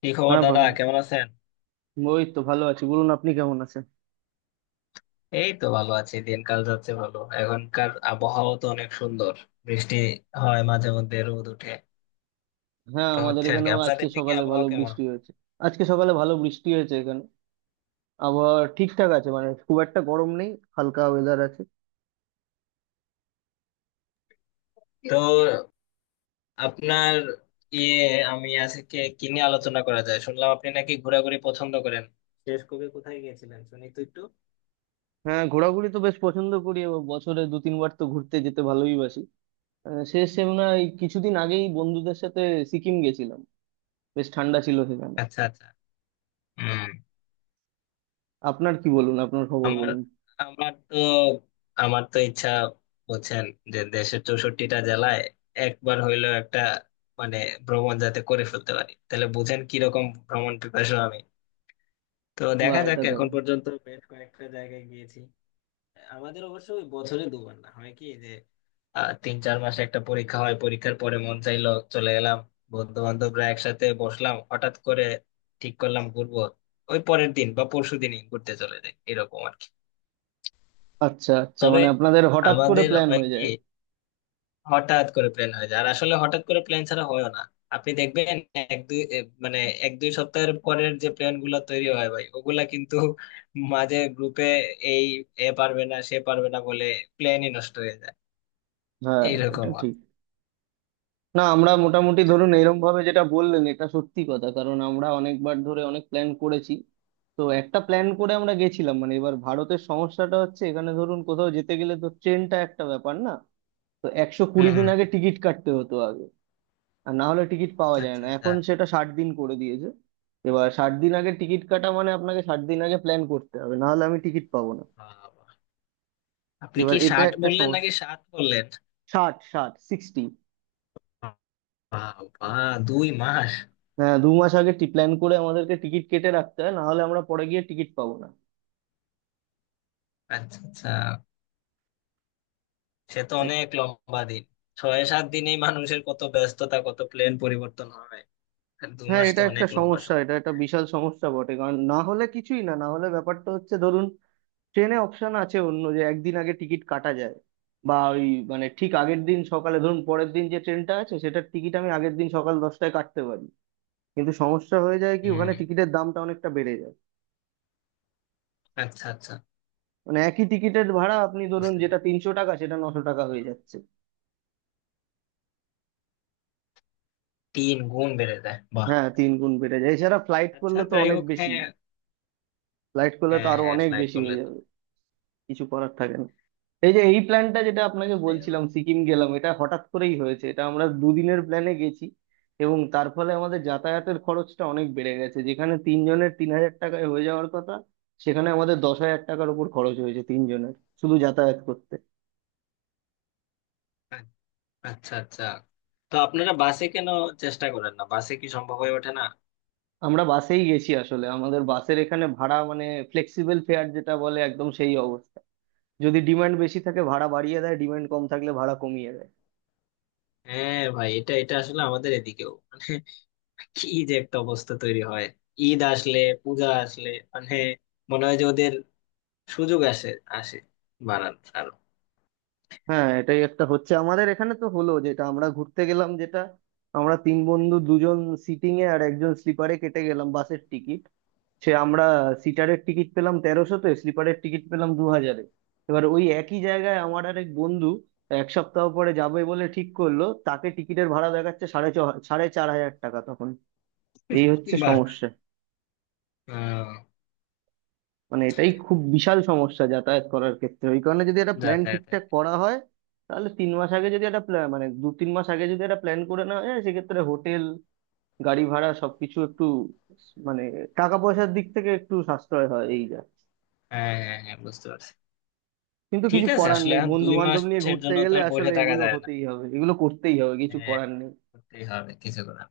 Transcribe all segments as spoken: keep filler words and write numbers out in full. কি খবর হ্যাঁ দাদা, ভাই, কেমন আছেন? ওই তো ভালো আছি। বলুন, আপনি কেমন আছেন? এই তো ভালো আছি। দিনকাল যাচ্ছে ভালো। এখনকার আবহাওয়া তো অনেক সুন্দর। বৃষ্টি হয়, মাঝে মধ্যে রোদ উঠে, হ্যাঁ, তো আমাদের হচ্ছে আর কি। এখানেও আজকে আপনাদের দিকে সকালে আবহাওয়া ভালো কেমন? বৃষ্টি হয়েছে। আজকে সকালে ভালো বৃষ্টি হয়েছে এখানে। আবহাওয়া ঠিকঠাক আছে, মানে খুব একটা গরম নেই, হালকা ওয়েদার আছে। তো আপনার ইয়ে আমি আজকে কি নিয়ে আলোচনা করা যায়, শুনলাম আপনি নাকি ঘোরাঘুরি পছন্দ করেন। শেষ কবে কোথায় গিয়েছিলেন, শুনি তো একটু। হ্যাঁ, ঘোরাঘুরি তো বেশ পছন্দ করি এবং বছরে দু তিনবার তো ঘুরতে যেতে ভালোই বাসি। আহ, শেষ সেমনা এই কিছুদিন আগেই বন্ধুদের সাথে সিকিম গেছিলাম। বেশ ঠান্ডা ছিল সেখানে। আচ্ছা আচ্ছা। হম। আপনার কি বলুন, আপনার খবর আমার বলুন। আমার তো আমার তো ইচ্ছা, বলছেন যে দেশের চৌষট্টিটা জেলায় একবার হইলেও একটা মানে ভ্রমণ যাতে করে ফেলতে পারি, তাহলে বুঝেন কিরকম ভ্রমণ পিপাসু আমি। তো বা, দেখা যাক, এটা এখন দারুণ। পর্যন্ত বেশ কয়েকটা জায়গায় গিয়েছি। আমাদের অবশ্য ওই বছরে দুবার, না হয় কি যে, আহ, তিন চার মাসে একটা পরীক্ষা হয়, পরীক্ষার পরে মন চাইলো চলে এলাম। বন্ধু বান্ধবরা একসাথে বসলাম, হঠাৎ করে ঠিক করলাম ঘুরবো, ওই পরের দিন বা পরশু দিনই ঘুরতে চলে যাই, এরকম আর কি। আচ্ছা আচ্ছা, তবে মানে আপনাদের হঠাৎ করে আমাদের প্ল্যান হয় হয়ে যায়। কি, হঠাৎ করে প্ল্যান হয়ে যায়, আর আসলে হঠাৎ করে প্ল্যান ছাড়া হয় না। আপনি দেখবেন এক দুই এ, মানে এক দুই সপ্তাহের পরের যে প্ল্যান গুলো তৈরি হয় ভাই, ওগুলা কিন্তু মাঝে গ্রুপে এই এ পারবে না সে পারবে না বলে প্ল্যানই নষ্ট হয়ে যায়। হ্যাঁ, এটা এইরকম হয়। ঠিক। না, আমরা মোটামুটি ধরুন এরম ভাবে, যেটা বললেন এটা সত্যি কথা, কারণ আমরা অনেকবার ধরে অনেক প্ল্যান করেছি। তো একটা প্ল্যান করে আমরা গেছিলাম। মানে এবার ভারতের সমস্যাটা হচ্ছে, এখানে ধরুন কোথাও যেতে গেলে তো ট্রেনটা একটা ব্যাপার না। তো একশো হম কুড়ি হম। দিন আগে টিকিট কাটতে হতো আগে, আর না হলে টিকিট পাওয়া যায় আচ্ছা না। আচ্ছা। এখন সেটা ষাট দিন করে দিয়েছে। এবার ষাট দিন আগে টিকিট কাটা মানে আপনাকে ষাট দিন আগে প্ল্যান করতে হবে, না হলে আমি টিকিট পাবো না। বাবা। আপনি এবার কি এটা ষাট একটা বললেন নাকি সমস্যা। ষাট বললেন? ষাট ষাট সিক্সটি। বাবা, দুই মাস। হ্যাঁ, দু মাস আগে টি প্ল্যান করে আমাদেরকে টিকিট কেটে রাখতে হয়, না হলে আমরা পরে গিয়ে টিকিট পাবো না। আচ্ছা আচ্ছা, সে তো এ- অনেক লম্বা দিন। ছয় সাত দিনেই মানুষের কত ব্যস্ততা, কত প্লেন পরিবর্তন হয়, আর দু হ্যাঁ, মাস তো এটা একটা অনেক লম্বা সমস্যা, সময়। এটা একটা বিশাল সমস্যা বটে। কারণ না হলে কিছুই না, না হলে ব্যাপারটা হচ্ছে, ধরুন ট্রেনে অপশন আছে অন্য, যে একদিন আগে টিকিট কাটা যায়। বা ওই, মানে ঠিক আগের দিন সকালে ধরুন পরের দিন যে ট্রেনটা আছে সেটার টিকিট আমি আগের দিন সকাল দশটায় কাটতে পারি। কিন্তু সমস্যা হয়ে যায় কি, ওখানে হম। টিকিটের দামটা অনেকটা বেড়ে যায়। আচ্ছা আচ্ছা, মানে একই টিকিটের ভাড়া আপনি ধরুন বুঝতে যেটা পারলাম। তিনশো টাকা, সেটা নশো টাকা হয়ে যাচ্ছে। তিন গুণ বেড়ে যায়, বাহ। হ্যাঁ, তিন গুণ বেড়ে যায়। এছাড়া ফ্লাইট আচ্ছা, করলে তো যাই অনেক হোক। বেশি। হ্যাঁ ফ্লাইট করলে তো হ্যাঁ আরো হ্যাঁ, অনেক ফ্লাইট বেশি করলে হয়ে তো। যাবে, কিছু করার থাকে না। এই যে এই প্ল্যানটা যেটা আপনাকে যাই হোক, বলছিলাম, সিকিম গেলাম, এটা হঠাৎ করেই হয়েছে, এটা আমরা দুদিনের প্ল্যানে গেছি। এবং তার ফলে আমাদের যাতায়াতের খরচটা অনেক বেড়ে গেছে। যেখানে তিনজনের তিন হাজার টাকায় হয়ে যাওয়ার কথা, সেখানে আমাদের দশ হাজার টাকার উপর খরচ হয়েছে তিনজনের, শুধু যাতায়াত করতে। আ- আচ্ছা আচ্ছা, তো আপনারা বাসে কেন চেষ্টা করেন না, বাসে কি সম্ভব হয়ে ওঠে না? আমরা বাসেই গেছি। আসলে আমাদের বাসের এখানে ভাড়া মানে ফ্লেক্সিবল ফেয়ার যেটা বলে, একদম সেই অবস্থা। যদি ডিমান্ড বেশি থাকে ভাড়া বাড়িয়ে দেয়, ডিমান্ড কম থাকলে ভাড়া কমিয়ে দেয়। হ্যাঁ ভাই, এটা এটা আসলে আমাদের এদিকেও মানে কি যে একটা অবস্থা তৈরি হয়, ঈদ আসলে, পূজা আসলে, মানে মনে হয় যে ওদের সুযোগ আসে, আসে বাড়ার আরো। হ্যাঁ, এটাই একটা হচ্ছে আমাদের এখানে। তো হলো যেটা, আমরা ঘুরতে গেলাম, যেটা আমরা তিন বন্ধু, দুজন সিটিং এ আর একজন স্লিপারে কেটে গেলাম বাসের টিকিট। সে আমরা সিটারের টিকিট পেলাম তেরোশোতে, স্লিপারের টিকিট পেলাম দু হাজারে। এবার ওই একই জায়গায় আমার আর এক বন্ধু এক সপ্তাহ পরে যাবে বলে ঠিক করলো, তাকে টিকিটের ভাড়া দেখাচ্ছে সাড়ে ছ সাড়ে চার হাজার টাকা তখন। এই হচ্ছে বাহ। সমস্যা। হম। মানে এটাই খুব বিশাল সমস্যা যাতায়াত করার ক্ষেত্রে। ওই কারণে যদি একটা প্ল্যান যাতায়াতের। ঠিকঠাক করা হয়, তাহলে তিন মাস আগে যদি একটা প্ল্যান, মানে দু তিন মাস আগে যদি একটা প্ল্যান করে নেওয়া যায়, সেক্ষেত্রে হোটেল, গাড়ি ভাড়া সবকিছু একটু, মানে টাকা পয়সার দিক থেকে একটু সাশ্রয় হয়, এই যা। হ্যাঁ হ্যাঁ হ্যাঁ, বুঝতে পারছি। কিন্তু ঠিক কিছু আছে, করার আসলে নেই, এখন বন্ধু দুই বান্ধব নিয়ে মাসের ঘুরতে জন্য তো গেলে আর বসে আসলে থাকা এগুলো যায় না। হতেই হবে, এগুলো করতেই হবে, কিছু হ্যাঁ, করার নেই। করতেই হবে কিছু করে।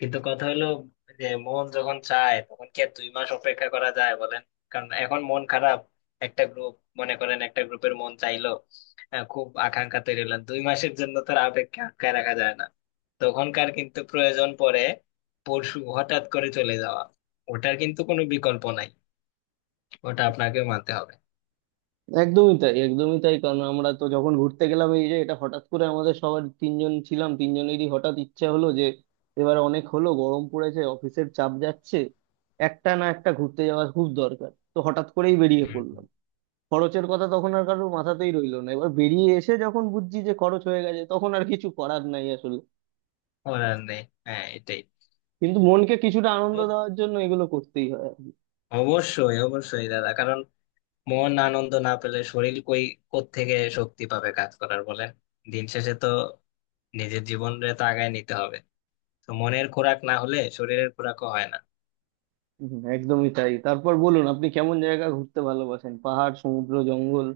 কিন্তু কথা হলো, যে মন যখন চায় তখন কি আর দুই মাস অপেক্ষা করা যায় বলেন? কারণ এখন মন খারাপ, একটা গ্রুপ, মনে করেন একটা গ্রুপের মন চাইলো, আহ, খুব আকাঙ্ক্ষা তৈরি হলেন, দুই মাসের জন্য তো আর আবেগকে আটকায় রাখা যায় না। তখনকার কিন্তু প্রয়োজন পড়ে, পরশু হঠাৎ করে চলে যাওয়া। ওটার কিন্তু কোনো বিকল্প নাই, ওটা আপনাকেও মানতে হবে। একদমই তাই, একদমই তাই। কারণ আমরা তো যখন ঘুরতে গেলাম, এই যে এটা হঠাৎ করে, আমাদের সবার, তিনজন ছিলাম, তিনজনেরই হঠাৎ ইচ্ছা হলো যে এবার অনেক হলো, গরম পড়েছে, অফিসের চাপ যাচ্ছে, একটা না একটা ঘুরতে যাওয়া খুব দরকার। তো হঠাৎ করেই বেরিয়ে হুম। পড়লাম। খরচের কথা তখন আর কারোর মাথাতেই রইলো না। এবার বেরিয়ে এসে যখন বুঝছি যে খরচ হয়ে গেছে, তখন আর কিছু করার নাই আসলে। করার নেই, হ্যাঁ এটাই। কিন্তু মনকে কিছুটা আনন্দ তো দেওয়ার জন্য এগুলো করতেই হয়। অবশ্যই অবশ্যই দাদা, কারণ মন আনন্দ না পেলে শরীর কই, কোত্থেকে শক্তি পাবে কাজ করার বলেন। দিন শেষে তো নিজের জীবনে তো আগায় নিতে হবে, তো মনের খোরাক না হলে শরীরের খোরাকও হয় না। হুম, একদমই তাই। তারপর বলুন, আপনি কেমন জায়গা ঘুরতে ভালোবাসেন, পাহাড়, সমুদ্র, জঙ্গল?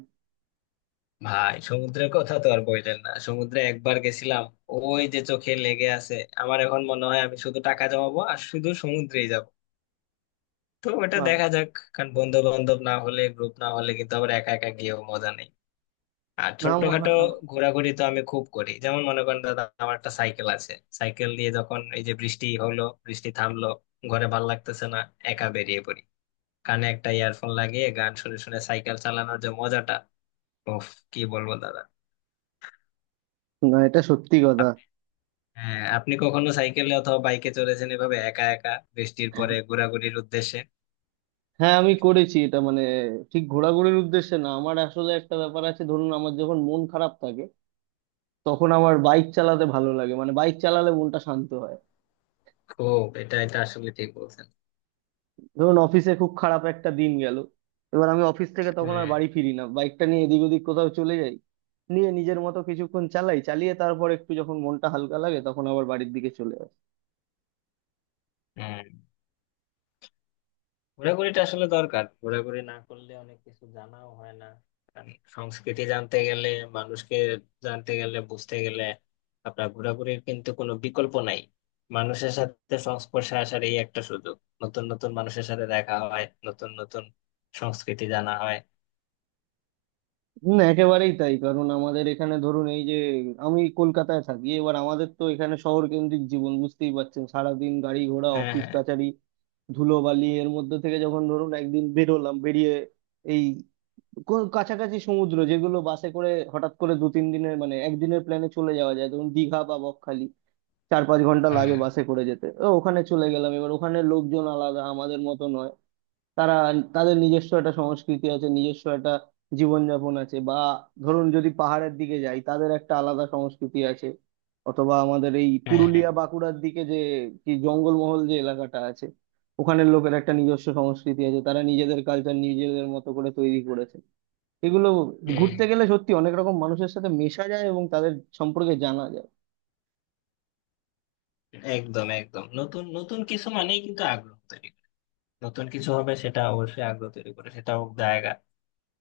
ভাই, সমুদ্রের কথা তো আর বললেন না। সমুদ্রে একবার গেছিলাম, ওই যে চোখে লেগে আছে। আমার এখন মনে হয় আমি শুধু টাকা জমাবো আর শুধু সমুদ্রেই যাব, তো ওটা বা। দেখা যাক। কারণ বন্ধু বান্ধব না হলে, গ্রুপ না হলে, কিন্তু আবার একা একা গিয়েও মজা নেই। আর ছোটখাটো না ঘোরাঘুরি তো আমি খুব করি। যেমন মনে করেন দাদা, আমার একটা সাইকেল আছে, সাইকেল দিয়ে যখন এই যে বৃষ্টি হলো বৃষ্টি থামলো, ঘরে ভাল লাগতেছে না, একা বেরিয়ে পড়ি, কানে একটা ইয়ারফোন লাগিয়ে গান শুনে শুনে সাইকেল চালানোর যে মজাটা, ওফ, কি বলবো দাদা। না, এটা সত্যি কথা। আপ- হ্যাঁ, আপনি কখনো সাইকেলে অথবা বাইকে চড়েছেন এভাবে একা একা, বৃষ্টির পরে ঘোরাঘুরির উদ্দেশ্যে? হ্যাঁ, আমি করেছি। এটা মানে ঠিক ঘোরাঘুরির উদ্দেশ্যে না। আমার আসলে একটা ব্যাপার আছে, ধরুন আমার যখন মন খারাপ থাকে, তখন আমার বাইক চালাতে ভালো লাগে। মানে বাইক চালালে মনটা শান্ত হয়। খুব, এটা এটা আসলে ঠিক বলছেন। ধরুন অফিসে খুব খারাপ একটা দিন গেল, এবার আমি অফিস থেকে তখন হুম। আর বাড়ি ফিরি না, বাইকটা নিয়ে এদিক ওদিক কোথাও চলে যাই। নিয়ে নিজের মতো কিছুক্ষণ চালাই, চালিয়ে তারপর একটু যখন মনটা হালকা লাগে, তখন আবার বাড়ির দিকে চলে যাই। হুম। ঘোরাঘুরিটা আসলে দরকার, ঘোরাঘুরি না করলে অনেক কিছু জানাও হয় না। কারণ সংস্কৃতি জানতে গেলে, মানুষকে জানতে গেলে, বুঝতে গেলে, আপনার ঘোরাঘুরির কিন্তু কোনো বিকল্প নাই। মানুষের সাথে সংস্পর্শে আসার এই একটা সুযোগ, নতুন নতুন মানুষের সাথে দেখা হয়, নতুন নতুন সংস্কৃতি জানা হয়। হুম, একেবারেই তাই। কারণ আমাদের এখানে ধরুন, এই যে আমি কলকাতায় থাকি, এবার আমাদের তো এখানে শহর কেন্দ্রিক জীবন, বুঝতেই পারছেন, সারাদিন গাড়ি ঘোড়া, হ্যাঁ অফিস হ্যাঁ। কাচারি, ধুলোবালি, এর মধ্যে থেকে যখন ধরুন একদিন বেরোলাম, বেরিয়ে এই কো- কাছাকাছি সমুদ্র যেগুলো, বাসে করে হঠাৎ করে দু তিন দিনের মানে একদিনের প্ল্যানে চলে যাওয়া যায়, ধরুন দীঘা বা বকখালি, চার পাঁচ ঘন্টা লাগে হ্যাঁ বাসে করে যেতে, ও, ওখানে চলে গেলাম। এবার ওখানে লোকজন আলাদা, আমাদের মতো নয়। তারা, তাদের নিজস্ব একটা সংস্কৃতি আছে, নিজস্ব একটা জীবনযাপন আছে। বা ধরুন যদি পাহাড়ের দিকে যাই, তাদের একটা আলাদা সংস্কৃতি আছে। অথবা আমাদের এই হ্যাঁ হ্যাঁ, পুরুলিয়া বাঁকুড়ার দিকে যে কি জঙ্গলমহল যে এলাকাটা আছে, ওখানের লোকের একটা নিজস্ব সংস্কৃতি আছে, তারা নিজেদের কালচার নিজেদের মতো করে তৈরি করেছে। এগুলো হ্যাঁ, ঘুরতে গেলে সত্যি অনেক রকম মানুষের সাথে মেশা যায় এবং তাদের সম্পর্কে জানা যায়। একদম একদম। নতুন নতুন কিছু মানেই কিন্তু আগ্রহ তৈরি করে। নতুন কিছু হবে, সেটা অবশ্যই আগ্রহ তৈরি করে, সেটা হোক জায়গা।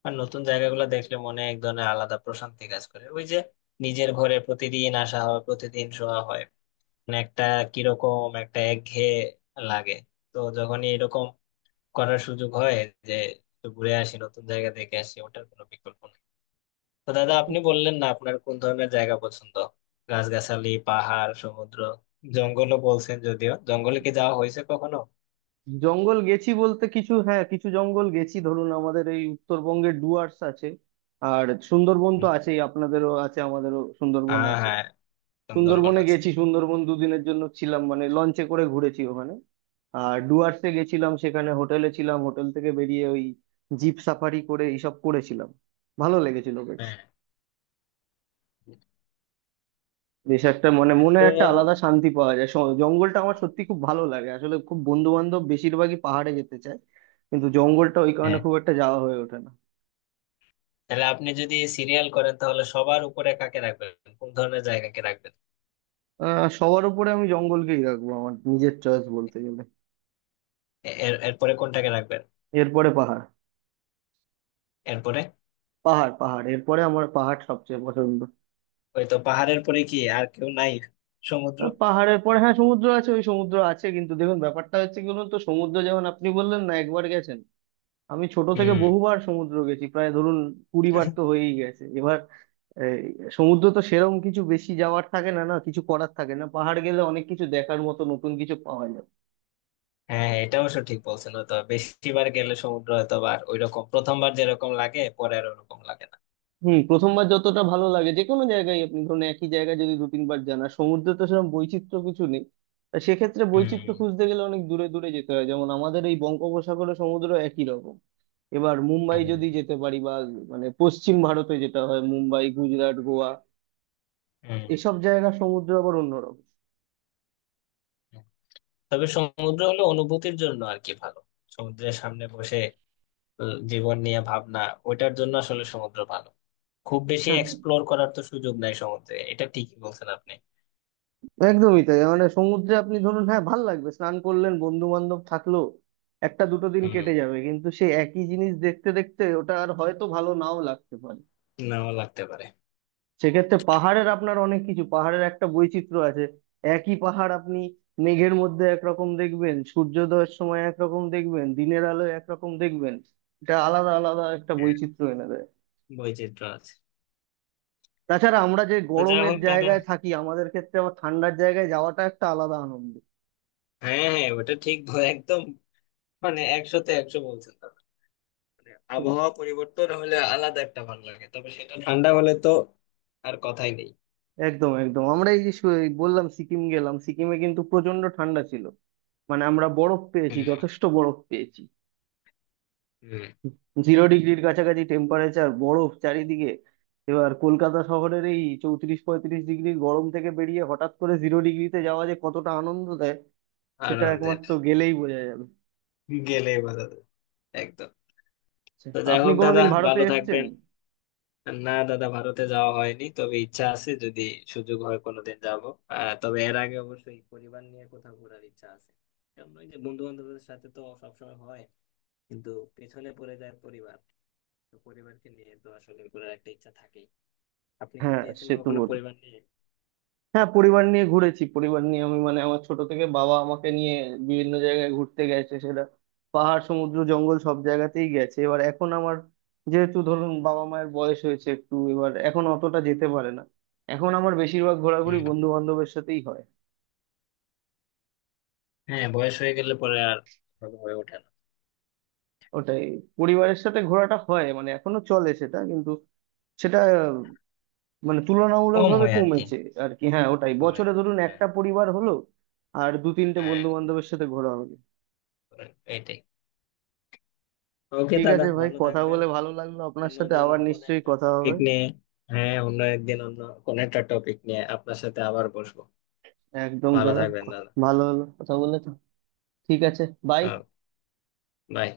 আর নতুন জায়গাগুলো দেখলে মনে এক ধরনের আলাদা প্রশান্তি কাজ করে। ওই যে নিজের ঘরে প্রতিদিন আসা হয়, প্রতিদিন শোয়া হয়, মানে একটা কিরকম একটা একঘেয়ে লাগে। তো যখনই এরকম করার সুযোগ হয় যে একটু ঘুরে আসি, নতুন জায়গা দেখে আসি, ওটার কোনো বিকল্প নেই। তো দাদা, আপনি বললেন না আপনার কোন ধরনের জায়গা পছন্দ, গাছগাছালি, পাহাড়, সমুদ্র, জঙ্গলও বলছেন, যদিও জঙ্গলে কি যাওয়া হয়েছে কখনো? জঙ্গল গেছি বলতে, কিছু হ্যাঁ, কিছু জঙ্গল গেছি। ধরুন আমাদের এই উত্তরবঙ্গে ডুয়ার্স আছে, আর সুন্দরবন তো আছেই, আপনাদেরও আছে, আমাদেরও সুন্দরবন হ্যাঁ আছে। হ্যাঁ, সুন্দরবন সুন্দরবনে আছে। গেছি, সুন্দরবন দুদিনের জন্য ছিলাম, মানে লঞ্চে করে ঘুরেছি ওখানে। আর ডুয়ার্সে গেছিলাম, সেখানে হোটেলে ছিলাম, হোটেল থেকে বেরিয়ে ওই জিপ সাফারি করে এইসব করেছিলাম। ভালো লেগেছিল বেশ। হ্যাঁ। বেশ একটা, মানে মনে একটা আলাদা তো শান্তি পাওয়া যায়। স- জঙ্গলটা আমার সত্যি খুব ভালো লাগে। আসলে খুব বন্ধু বান্ধব বেশিরভাগই পাহাড়ে যেতে চায়, কিন্তু জঙ্গলটা ওই কারণে হ্যাঁ, খুব একটা যাওয়া হয়ে ওঠে না। তাহলে আপনি যদি সিরিয়াল করেন তাহলে সবার উপরে কাকে রাখবেন, কোন ধরনের জায়গাকে রাখবেন? আহ, সবার উপরে আমি জঙ্গলকেই রাখবো আমার নিজের চয়েস বলতে গেলে। এ- এর এরপরে কোনটাকে রাখবেন? এরপরে পাহাড় এরপরে? পাহাড় পাহাড়, এরপরে আমার পাহাড় সবচেয়ে পছন্দ। ওই তো পাহাড়ের পরে কি আর কেউ নাই? সমুদ্র? আহ, পাহাড়ের পরে হ্যাঁ সমুদ্র আছে, ওই সমুদ্র আছে। কিন্তু দেখুন ব্যাপারটা হচ্ছে কি বলুন তো, সমুদ্র যেমন আপনি বললেন না একবার গেছেন, আমি ছোট থেকে হুম। বহুবার সমুদ্র গেছি। প্রায় ধরুন কুড়ি বার তো হয়েই গেছে এবার। এই, সমুদ্র তো সেরম কিছু বেশি যাওয়ার থাকে না, না কিছু করার থাকে না। পাহাড় গেলে অনেক কিছু দেখার মতো, নতুন কিছু পাওয়া যায়। হ্যাঁ হ্যাঁ, এটা অবশ্য ঠিক বলছেন। তো বেশিবার গেলে সমুদ্র হয়তো বা আর ওইরকম প্রথমবার যেরকম লাগে, পরে আর ওরকম লাগে না। হুম, প্রথমবার যতটা ভালো লাগে যে কোনো জায়গায়, আপনি ধরুন একই জায়গায় যদি দু তিনবার যান, আর সমুদ্রে তো সেরকম বৈচিত্র্য কিছু নেই। তা সেক্ষেত্রে বৈচিত্র্য হুম খুঁজতে গেলে অনেক দূরে দূরে যেতে হয়, যেমন আমাদের এই বঙ্গোপসাগরে সমুদ্র একই রকম। এবার মুম্বাই হুম। যদি যেতে পারি, বা মানে পশ্চিম ভারতে, যেটা হয় মুম্বাই, গুজরাট, গোয়া, হুম। এসব জায়গার সমুদ্র আবার অন্যরকম। হুম। তবে সমুদ্র হলো অনুভূতির জন্য আর কি ভালো, সমুদ্রের সামনে বসে, আহ, জীবন নিয়ে ভাবনা, ওইটার জন্য আসলে সমুদ্র ভালো। খুব বেশি হ্যাঁ, এক্সপ্লোর করার তো সুযোগ নাই সমুদ্রে, এটা ঠিকই বলছেন আপনি। একদমই তাই। মানে সমুদ্রে আপনি ধরুন, হ্যাঁ, ভাল লাগবে, স্নান করলেন, বন্ধু বান্ধব থাকলো, একটা দুটো দিন হুম। কেটে যাবে, কিন্তু সেই একই জিনিস দেখতে দেখতে ওটা আর হয়তো ভালো নাও লাগতে পারে। নাও লাগতে পারে। সেক্ষেত্রে পাহাড়ের আপনার অনেক কিছু, পাহাড়ের একটা বৈচিত্র্য আছে। একই পাহাড় আপনি মেঘের মধ্যে একরকম দেখবেন, সূর্যোদয়ের সময় একরকম দেখবেন, দিনের আলোয় একরকম দেখবেন। এটা আলাদা আলাদা একটা হ্যাঁ, বৈচিত্র্য এনে দেয়। বৈচিত্র্য আছে। তাছাড়া আমরা যে তো যা গরমের হোক দাদা। জায়গায় থাকি, আমাদের ক্ষেত্রে আবার ঠান্ডার জায়গায় যাওয়াটা একটা আলাদা আনন্দ। হ্যাঁ হ্যাঁ, ওটা ঠিক ব- একদম, মানে একশোতে একশো বলছেন দাদা। মানে আবহাওয়া পরিবর্তন হলে আলাদা একটা ভালো লাগে, তবে সেটা ঠান্ডা হলে তো আর কথাই নেই। একদম একদম, আমরা এই যে শু- এই বললাম সিকিম গেলাম, সিকিমে কিন্তু প্রচন্ড ঠান্ডা ছিল। মানে আমরা বরফ পেয়েছি, হুম। যথেষ্ট বরফ পেয়েছি। হুম। জিরো ডিগ্রির কাছাকাছি টেম্পারেচার, বরফ চারিদিকে। এবার কলকাতা শহরের এই চৌত্রিশ পঁয়ত্রিশ ডিগ্রির গরম থেকে বেরিয়ে হঠাৎ করে জিরো ডিগ্রিতে যাওয়া যে কতটা আনন্দ দেয়, সেটা আনন্দের, একমাত্র গেলেই বোঝা যাবে। গেলেই বোঝা যায়। একদম। আচ্ছা, তো যাই আপনি হোক দাদা, কোনোদিন ভারতে ভালো এসেছেন? থাকবেন। না দাদা, ভারতে যাওয়া হয়নি, তবে ইচ্ছা আছে, যদি সুযোগ হয় কোনোদিন যাব। আহ, তবে এর আগে অবশ্যই পরিবার নিয়ে কোথাও ঘোরার ইচ্ছা আছে। কারণ ওই যে, বন্ধু বান্ধবদের সাথে তো সবসময় হয়, কিন্তু পেছনে পড়ে যায় পরিবার। তো পরিবারকে নিয়ে তো আসলে ঘোরার একটা ইচ্ছা থাকেই। আপনি কি হ্যাঁ, গিয়েছেন সে তো কখনো বটেই। পরিবার নিয়ে? হ্যাঁ, পরিবার নিয়ে ঘুরেছি। পরিবার নিয়ে আমি, মানে আমার ছোট থেকে বাবা আমাকে নিয়ে বিভিন্ন জায়গায় ঘুরতে গেছে, সেটা পাহাড়, সমুদ্র, জঙ্গল সব জায়গাতেই গেছে। এবার এখন আমার যেহেতু ধরুন বাবা মায়ের বয়স হয়েছে একটু, এবার এখন অতটা যেতে পারে না। এখন আমার বেশিরভাগ ঘোরাঘুরি হুম। বন্ধু বান্ধবের সাথেই হয়। হ্যাঁ, বয়স হয়ে গেলে পরে আর ভালো হয়ে ওঠে না। ওটাই, পরিবারের সাথে ঘোরাটা হয়, মানে এখনো চলে সেটা, কিন্তু সেটা মানে কম তুলনামূলকভাবে হয় আর কি। কমেছে। আর কি, হ্যাঁ, ওটাই কমে। বছরে ধরুন হ্যাঁ একটা পরিবার হলো আর দু তিনটে হ্যাঁ, বন্ধু বান্ধবের সাথে ঘোরা হলো। এটাই। ওকে ঠিক দাদা, আছে ভাই, ভালো কথা থাকবেন। বলে ভালো লাগলো আপনার সাথে, অন্যদিন আবার কোন নিশ্চয়ই একটা কথা হবে। টপিক নিয়ে, হ্যাঁ অন্য একদিন অন্য কোন একটা টপিক নিয়ে আপনার সাথে আবার বসবো। একদম ভালো দাদা, থাকবেন ক- দাদা। ভালো হলো কথা বলে তো। ঠিক আছে। বাই। আহ, বাই।